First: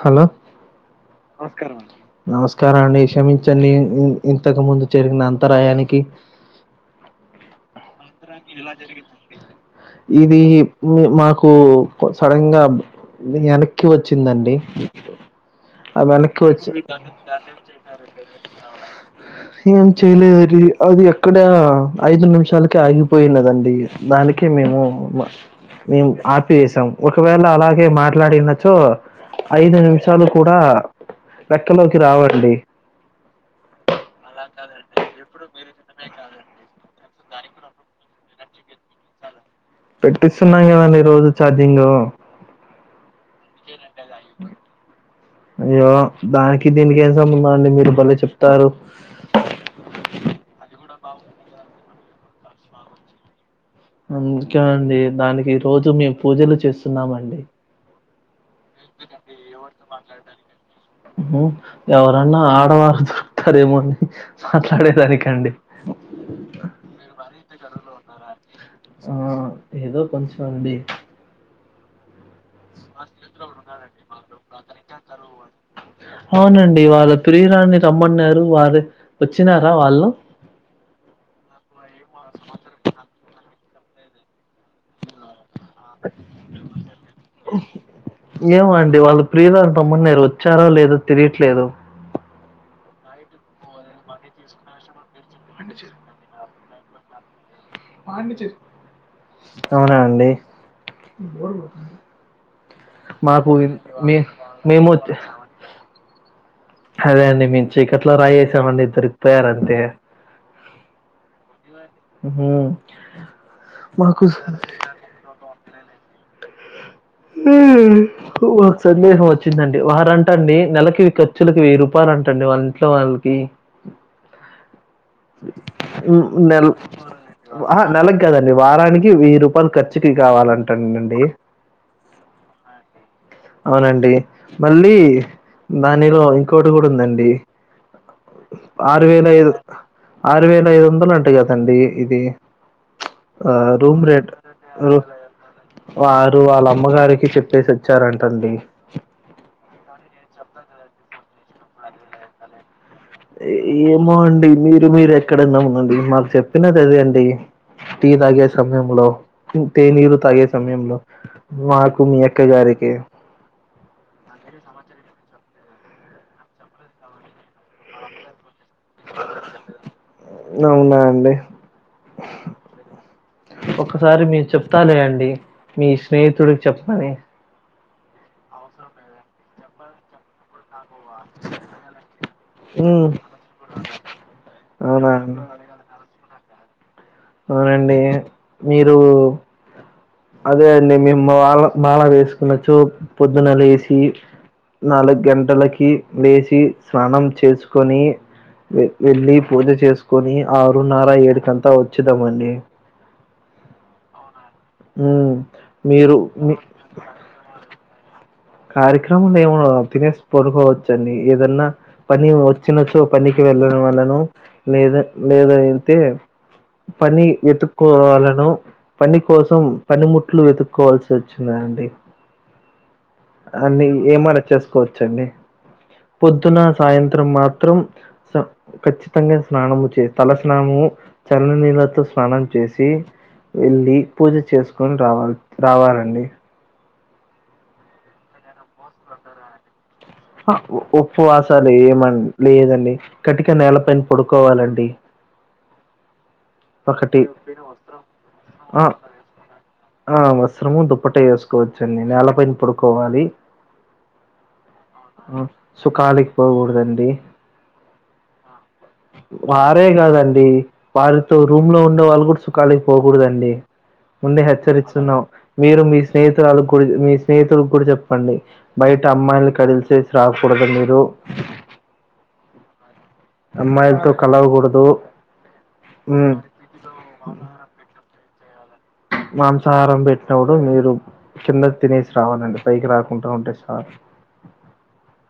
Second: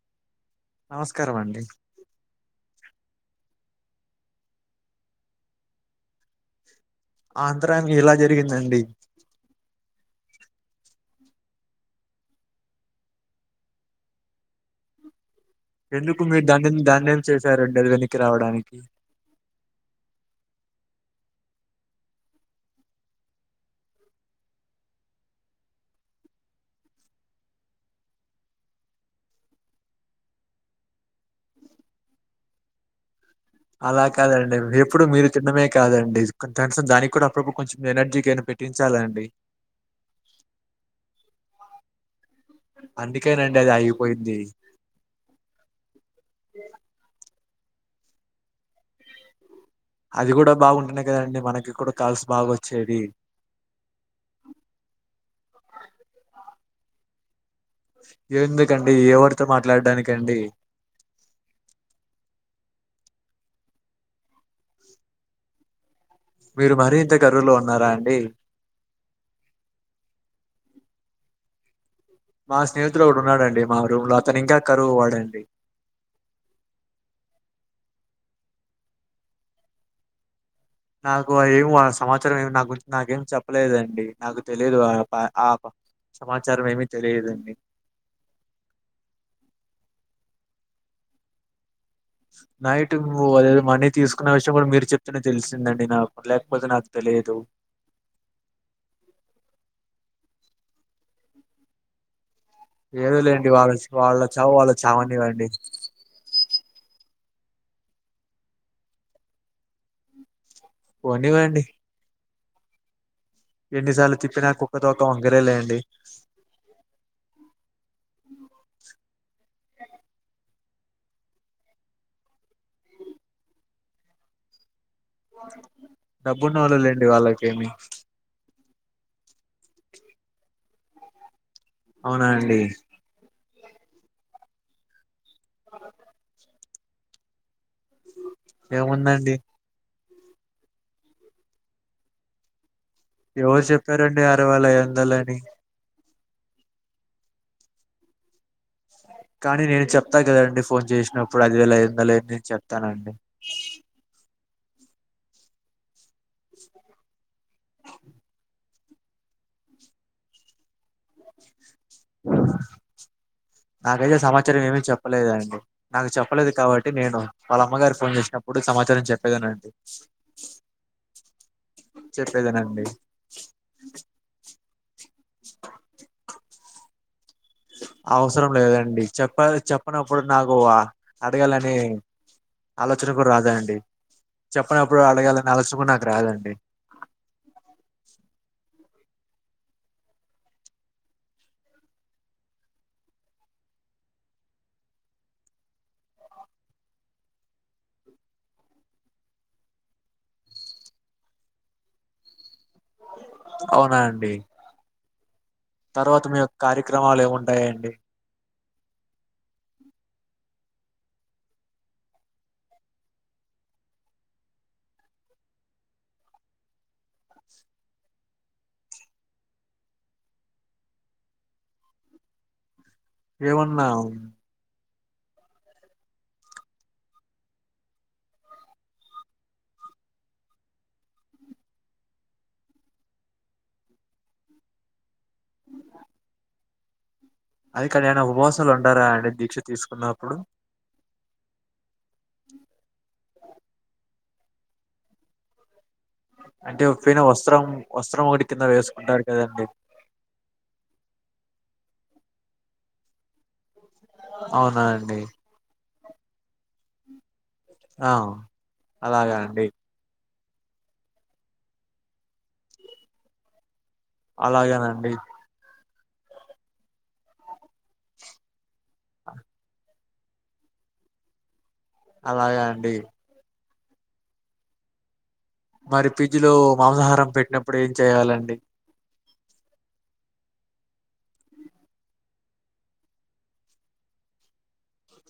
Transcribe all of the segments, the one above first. Hello నమస్కారం అండి నమస్కారమండి నమస్కారం అండి క్షమించండి ఇ ఇ ఇంతకు ముందు జరిగిన అంతరాయానికి ఆంతరాయం ఎలా ఈది మి మాకు సడన్గా బ్ దినీ ఎనక్కి వచ్చిందండి ఆ ఎందుకు వెనక్కి మీరు వచ్చి ధాన్యం ధాన్యం చేశారండి అది వెనక్కి రావడానికి ఏం చేయలేదది అది అక్కడ ఐదు నిమిషాలకె ఆగి పోయినదండి దానికే మేము మా మేం ఆపేసాం ఒకవేళ అలాగే మాట్లాడినచో ఐదు నిమిషాలు కూడా లెక్కలోకి రావండి అలా కాదండి ఎప్పుడు మీరు తిండమే కాదండి కొంచె ఎస్రా దానిక్ కూడా ప్రభు కొంచెం ఎనర్జీకైయనా పెట్టించాలండి పెట్టిస్తున్నాం గదండీ ఈ రోజు ఛార్జింగూ అందుకేనండి అది ఆగిపోయింది అయ్యో దానికి దీనికి ఏం సంబంధం అండి మీరు బలే చెప్తారు అది గూడా బాగుంటెనే కదండి మనకి క్కూడ కాల్స్ బాగా వచ్చేది అందుకే అండి దానికి రోజు మేమ్ పూజలు చేస్తున్నామండి ఎందుకండి ఎవరితో మాట్లాడ్డానికండి ఆమ్మో ఎవరన్నా ఆడవాళ్ళు దొరుకుతారేమో అని మాట్లాడేదానికండి. మీరు మరి ఇంత కరువులో ఉన్నార అండి. ఆ ఏదో కొంచెం అండి. మా స్నేహితులో ఒకడు ఉన్నాడండి. మా రూమ్ లో అతను ఇంకా కరువు వాడండి. అవునండి వాళ్ళ ప్రియురాలిని రమ్మన్నారు వారు వచ్చినారా వాళ్ళు. నాకు ఏమ్ సమాచారం ఏమి నాకు నాకేం చెప్పలేదండి నాకు తెలీయదు. సమాచారం ఏమి తెలియదండి. ఏమోఅండి వాళ్ళ ప్రియురాలుని రమ్మన్నారు వచ్చారో లేదో తిలియట్లేదు. నైట్ అది ఏదో మనీ తీసుకున్న విషయం కూడా మీరు చెప్తేనే తెలిసిందండి. నాకు లేకపోతే నాకు తెలియదు. అవునా అండి. ఏదోలేండి మాకు వాళ్ళ ఇ- చా మే వాళ్ళ చావు వాళ్లు మేము చావనివ్వండి. అదే అండి నేను చికట్లో రాయి ఏసానండి దొరికిపోయారు అండి. పోనివ్వండి. హు హు ఎన్నిసార్లు చెప్పినా కుక్కతోక వంకరేలెండి. ఉ ఒక సందేహం వచ్చిందండి వారంట అండి నెలకి ఇక. ఖర్చులకి వెయ్యి రూపాయలు అంటండి వాళ్ళ ఇంట్లో వాళ్ళకి. నెల్ డబ్బున్నోళ్ళు లేండి వాళ్ళకేమి ఆహా నెలకి. కాదండి వారానికి వెయ్యి రూపాయలు ఖర్చుకి కావాలంట అండి. అవునా అండి. అవునండి మళ్ళీ దానిలో, ఇంకోటి కూడా ఉందండి. ఆరువేల ఏముందండి ఐదు. ఆరు వేల ఐదు వందలు అంటా కదండి ఇది. ఆ ఎవరు రూమ్ చెప్పారండి రేట్ అరువేల ఐదువందలని. వారు వాళ్ళ అమ్మగారికి చెప్పేసి వచ్చారంట అండి. కానీ నేను చెప్తా కదండి ఫోన్ చేసినప్పుడు. ఐదువేల ఐదు వందలని నేను చెప్తానండి. ఏమో అండి మీరు మీరు ఎక్కడన్నా ఉండండి మాకు చెప్పినది అదే అండి. టీ తాగే సమయంలో తేనీరు తాగే సమయంలో. మాకు మీ అక్క గారికి. నాకైతే సమాచారం ఏమి చెప్పలేదండి. నాకు చెప్పలేదు కాబట్టి నేను వాళ్ళ అమ్మగారి ఫోన్ చేసిన. ఎప్పుడు సమాచారం చెప్పేదే నండి అవునా అండి చెప్పేదే నండి. ఒకసారి మీరు చెప్తాలే అండి మీ స్నేహితుడికి చెప్పమని. అవసరం లేదండి చెప్ప చెప్పినప్పుడు నాకు అడగాలని. ఉమ్ ఆలోచన కూడా రాదా అండి. చెప్పనప్పుడు అవునా అండి అడగాలని ఆలోచన, కూడా నాకు రాదండి. అవునండి మీరు. అదే అండి మేము మాల మాల వేసుకు కొన్నచో పొద్దున్న లేసి. నాలుగు గంటలకి లేసి, స్నానం చేసుకొని. వెళ్ళి పూజ చేసుకొని ఆరున్నర ఏడు కంతా వచ్చేదమండి. అవునా అండి. మ్మ్ తర్వాత మీ యొక్క కార్యక్రమాలు ఏముంటాయండి. కార్యక్రమాలు ఏము తినేసి పడుకోవచ్చు. అండి ఏదన్నా. పని వచ్చినచ్చో పనికి వెళ్లిన వాళ్లను. లేదా లేద అయితే. పని ఎతుకోవాలను. పని కోసం పనిముట్లు వెతుక్కోవాల్సి వచ్చినా అండి. అన్ని ఏమన్నా ఏమైన చేసుకోవచ్చండి. పొద్దున, సాయంత్రం మాత్రం. ఖచ్చితంగా స్నానము చే తల స్నానము చల్ల నీళ్ళతో స్నానం చేసి వెళ్లి పూజ చేసుకొని రావాలి రావాలండి అది [unintelligible] ఉపవాసలు ఉండారా అండి దీక్ష తీసుకున్నప్పుడు ఉప్పువాసాలు ఏమ్ లేదండి కట్టిక నేల పైన పడుకోవాలండి అంటే ఓపైన ఒకటి. వస్త్రం వస్త్రం ఒకటి కింద ఆ! వేసుకుంటారు కదండి ఆ వస్త్రము దుప్పట వేసుకోవచ్చండి నేల పైన పడుకోవాలి అవునా అండి సుఖాలికి పోకూడదండి ఆ అలాగా అండి వారే కాదండి వారితో రూమ్ లో ఉండే వాళ్ళు కూడా సుఖాలేకి పోకూడదండి ముందే అలాగేనండి హెచ్చరిస్తున్నాం మీరు మీ స్నేహితురాల కూడా మీ స్నేహితులకి కూడా చెప్పండి బయట అమ్మాయిల్ని కదిలిసేసి రాకకూడదు మీరు అలాగ అండి అమ్మాయిల్తో కలవకుడదు మరి ఫిడ్జ్ లో మాంసాహారం పెట్టినప్పుడు ఏం చెయాలండి మాంసాహారం పెట్టినోడు మీరు కింద తినేసి రావాలండి పైకి రాకుండా ఉంటే చాలు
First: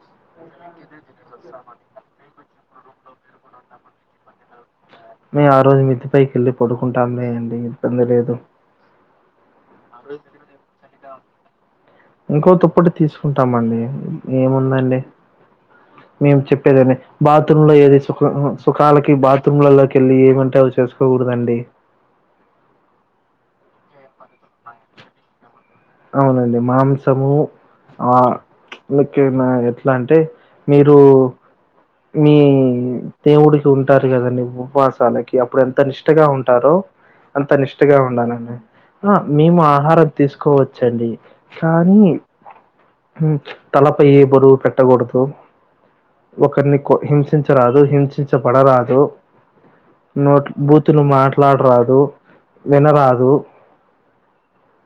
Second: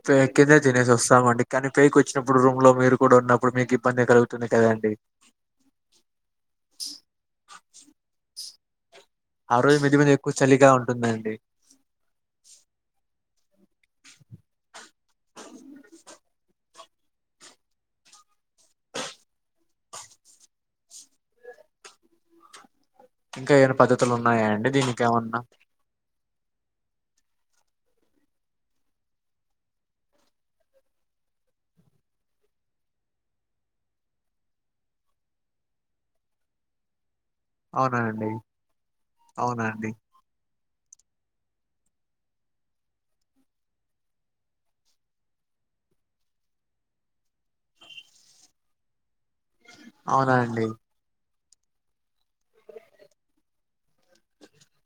అంటే కిందే తినేసి వస్తామ్ అండి కానీ పైకి వచ్చినప్పుడు రూమ్ లో మీరు కూడా ఉన్నప్పుడు మీకు ఇబ్బంది కలుగుతుంది కదండి మేము ఆ రోజు మిద్ధిపైకి వెళ్ళి పడుకుంటా లేండి ఇబ్బంది లేదు ఆ రోజు మీద్ది మీద ఎక్కువ చలిగా ఉంటుందండి ఇంకో తుప్పటి తీసుకుంటామండి ఏముందండి మేము చెప్పేదాని బాత్రూమ్ లో ఏది సుఖ సుఖాలకి బాత్రూమ్లలోకి వెళ్ళి ఏమంటే చేస్ చేయ్ కూడదండి ఇంకా ఏమన పధతులు ఉన్నాయా అండి దీనీకేమన్నా అవునండి మాంసము ఆ [unintelligible] ఎట్లా అంటే మీరు మీ దేవుడికి ఉంటారు కదండీ ఉపవాసాలకి అప్పుడు ఎంత నిష్టగా ఉంటారో అంత నిష్టగా అవునా అండి ఉండాలండి మేము అవునా అండి ఆహార తీసుకోవచ్చండి కానీ తలపై ఏ బరువు పెట్టగూడదు ఒకరిని కో హింసించరాదు హింసించబడరాదు అవునా నోట్ అండి బూతులు మాట్లాడరాదు వినరాదు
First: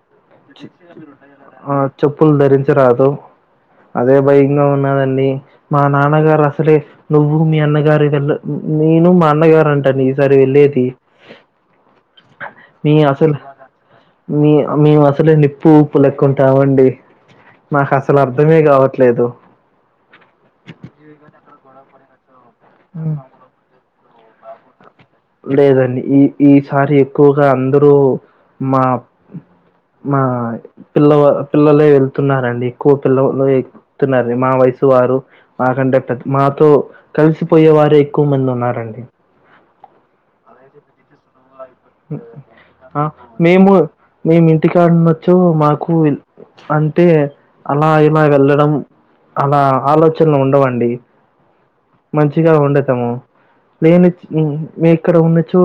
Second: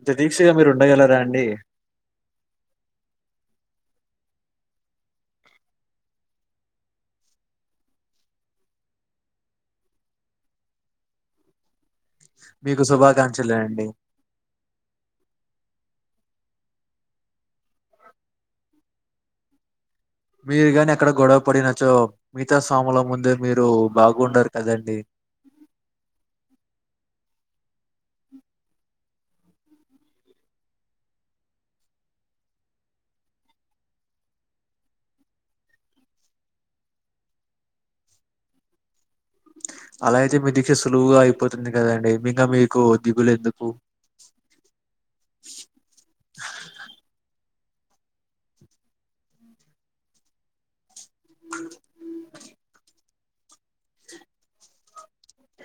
ఇంత దీక్షగా మీరు ఉండగలరా అండి ఆ చెప్పులు ధరించరాదు అదే భయంగా ఉన్నదండి మా నాన్నగారు అసలే నువ్వు మీ అన్నగారి వెళ్ళ నేను మా అన్నగారు అంటానా ఈసారి వెళ్ళేది మీకు మీ అసలు శుభాకాంక్షలే అండి మీ మేము అసలే నిప్పు ఉప్పు లెక ఉంటామండి మాకు అసలు అర్ధమే కావట్లేదు మీరు గానీ అక్కడ గొడవ పడినచ్చో మిగతా స్వాముల ముందే మీరు బాగుండరు కదండి లేదండి ఈ ఈసారి ఎక్కువగా అందరూ మా మా పిల్ల పిల్లలే వెళ్తున్నారండి ఎక్కువ పిల్లలు చెప్తున్నారు మా వయసు వారు మాకంటే మాతో కలిసిపోయే వారే ఎక్కువ మంది ఉన్నారండి అలా అయితే మీ దిక్ష సులువుగా అయిపోతుంది కదండి ఇంకా మీకు ఆ! దిగులు ఎందుకు మేము, మేము ఇంటికాడనొచ్చో మాకు అంటే అలా ఇలా వెళ్ళడం అలా ఆలోచనలు ఉండవండి ఊ మంచిగా ఉండతాము నేను మీ ఇక్కడ ఉన్నచో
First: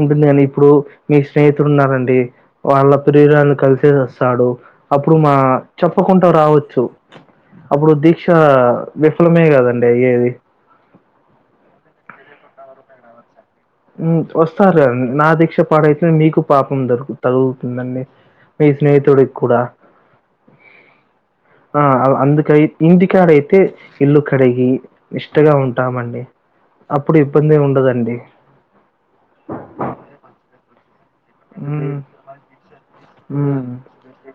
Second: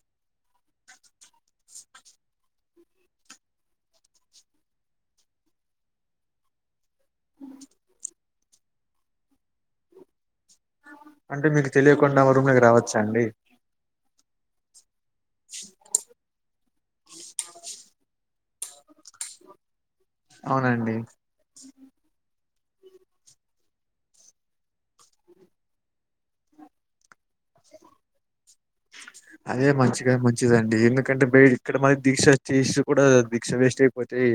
ఉంటుంది కానీ ఇప్పుడు మీ స్నేహితుడు ఉన్నారండి వాళ్ళ ప్రియురాని కలిసే వస్తాడు అప్పుడు మా చెప్పకుండా రావచ్చు అప్పుడు దీక్ష విఫలమే కదండి అయ్యేది అంటే మీకు తెలియకుండా ఎవరూ మీకు రావచ్చా అండి ఉ వస్తారు నా దీక్ష పాడైతే మీకు పాపం ద తగులుతుందండి మీ స్నేహితుడికి కూడా అవునండి ఆ అవు అందుకయ్ ఇంటికాడ అయితే ఇల్లు కడిగి నిష్టగా ఉంటామండి అప్పుడు ఇబ్బంది ఏమి ఉండదండి అదే మంచిగా మంచిదండి ఎందుక్ కంటే బె ఓకే. ఇక్కడ హ్మ్. మాది దీక్ష చేసి కూడా దీక్ష హ్మ్. వేస్ట్ అయిపోతాయి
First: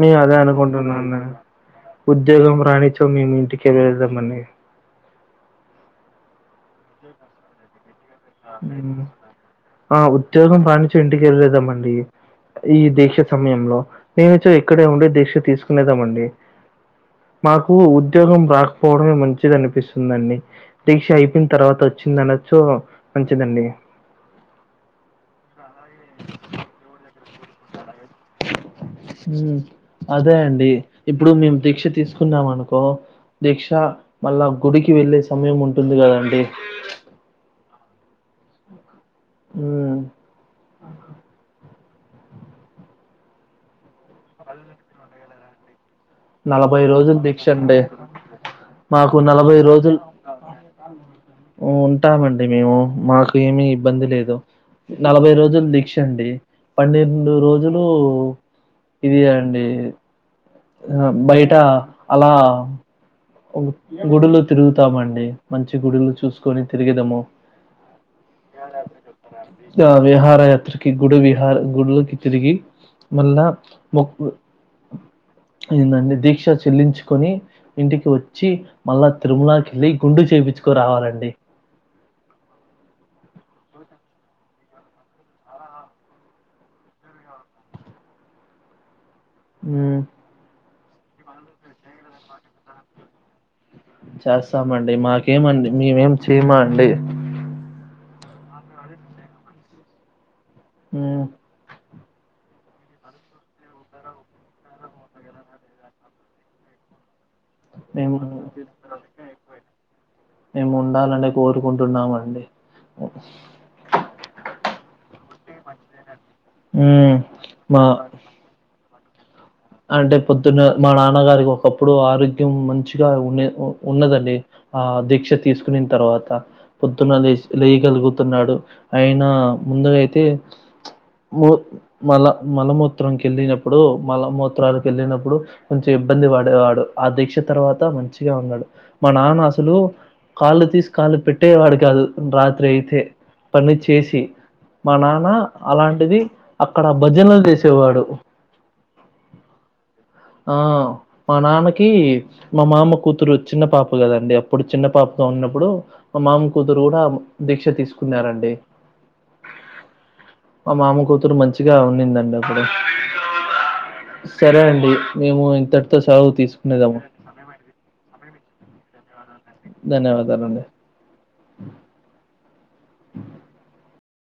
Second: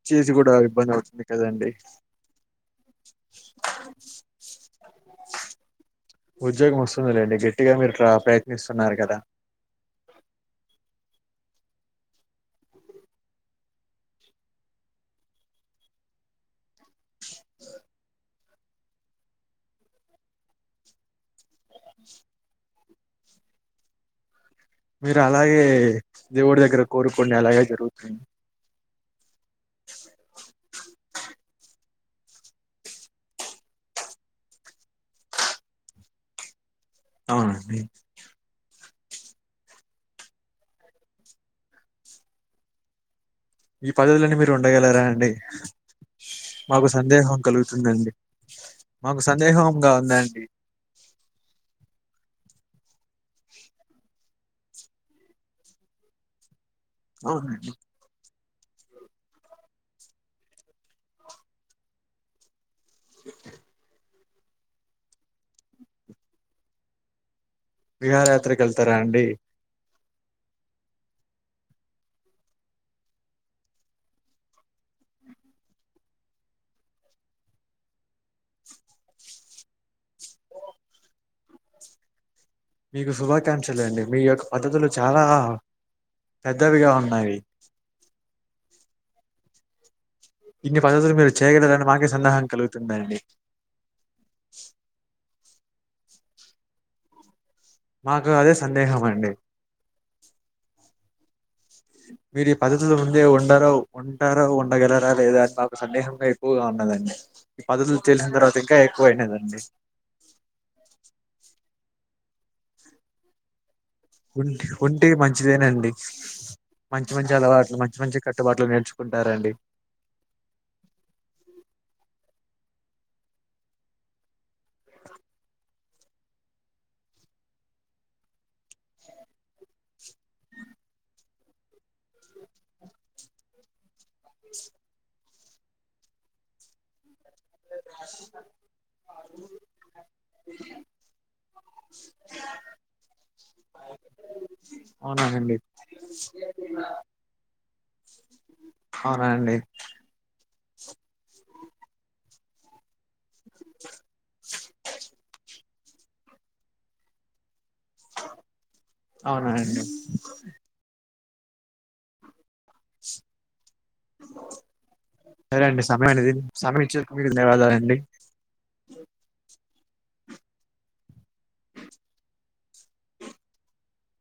మేము చేసి అదే కూడా ఇబ్బంది అనుకుంటున్నాను. అవుతుంది కదండి ఉద్యోగం రాణిచో మేము ఇంటికే వెళ్దాంమని ఉద్యోగం వస్తుందలేండి గట్టిగా మీరు ట్రాప్ ఊ ఆ ఉద్యోగం రానిచో ఇంటి కెలేదామడి ఈ దీక్ష సమయంలో నేనిచ్చో ఇక్కడే ఉండే దీక్ష తీసుకునేదామండి మాకు ఉద్యోగం రాకపోవడమే మంచిది అనిపిస్తుందండి దీక్ష అయిపోయిన తర్వాత వచ్చింది అనొచ్చు మంచిదండి మీరు అలాగే దేవుడి దగ్గర కోరుకోండి అలాగే జరుగుతుంది ఆ అదే అండి ఇప్పుడు మేము దీక్ష తీసుకు కున్నాం అనుకో దీక్ష మళ్ళా గుడికి వెళ్ళే సమయం ఉంటుంది కదండి అవునండి ఊ ఈ పదవులన్నీ మీరు ఉండగలరా అండి నలభై మాకు రోజులు సందేహం దీక్ష అండి కలుగుతుందండి మాకు సందేహంగా ఉందండి ఊ ఉంటామండి మేము మాకు ఏమి ఇబ్బంది లేదు నలభై రోజులు దీక్ష అండి పన్నెండు అవునండి రోజులు ఇది అండి ఇగ బయట అలా చె ఉ గుడులు తిరుగుతామండి మంచి గుడులు చూసుకొని తిరిగదము [unintelligible] విహారయాత్రకి వెళ్తారా అండి చెప్ప ఇగ విహార యాత్రకి గుడి విహార గుడులకి తిరిగి మళ్ళా మొక్కు ఏంటంటే దీక్ష చెల్లించుకొని ఇంటికి వచ్చి మళ్ళా తిరుమలకి వెళ్ళి గుండు చేయించుకోరావాలండి మీకు శుభాకాంక్షలు అండి మీ యొక్క పద్ధతులు చాలా పెద్దవిగా ఉన్నాయి ఊ ఇన్ని పద్ధతులు మీరు చేయగలరని మాకే సందేహం కలుగుతుందండి చేస్తామండి మాకేమండి మేమేం చేయమా అండి మాకు అదే సందేహం అండి ఊ అ మీరు ఈ పద్ధతిలో ఉందే ఉండార ఉంటారో ఉండగలరా లేదా అని మాకు సందేహంగా ఎక్కువగా ఉన్నదండి ఈ పద్ధతులు మేము తెలిసిన తర్వాత ఇంకా ఎక్కువ అయినదండి మేము ఉండాలని కోరుకుంటున్నామండి ఉంటి ఉంటే మంచిదేనండి మంచి హ్మ్ మంచి అలవాట్లు మా మంచి మంచి కట్టుబాట్లు నేర్చుకుంటారండి అంటే పొద్దున్న మా నాన్నగారికి ఒకప్పుడు ఆరోగ్యం మంచిగా ఉన్నె ఉ ఉన్నదండి ఆ దీక్ష తీసుకొనిన తర్వాత పొద్దున లే లేయగలుగుతున్నాడు అయినా ముందరైతే మూ మల మలమూత్రంకి వెళ్ళినప్పుడు మల మూ త్రానికి వెళ్ళినప్పుడు కొంచెం ఇబ్బంది పడేవాడు ఆ దీక్ష తర్వాత మంచిగా ఉన్నాడు మా నాన్న అసలు కాళ్ళు తీసి కాళ్ళు పెట్టేవాడు కాదు రాత్రి అయితే పని చేసి మా నాన్న అవునానండి అలాంటిది అక్కడ భజనలు చేసేవాడు అవున అండి ఆ మా నాన్నకి మా మామ కూత్ తురు చిన్న పాప కదండి అప్పుడు చిన్న పాపతో ఉన్నప్పుడు మా మామ కూతురు కూడా దీక్ష తీసుకున్నారండి అవునా అండి మా మామ కూతురు మంచిగా ఉన్నిందండి అప్పుడు సరే అండి మేము సరే అండి ఇంతటితో సమయం సెలవు [inaudible] సమయం తీసుకునేదాము. ఇచ్చినందుకు మీకు ధన్యవాదాలు అండి ధన్యవాదాలు అండి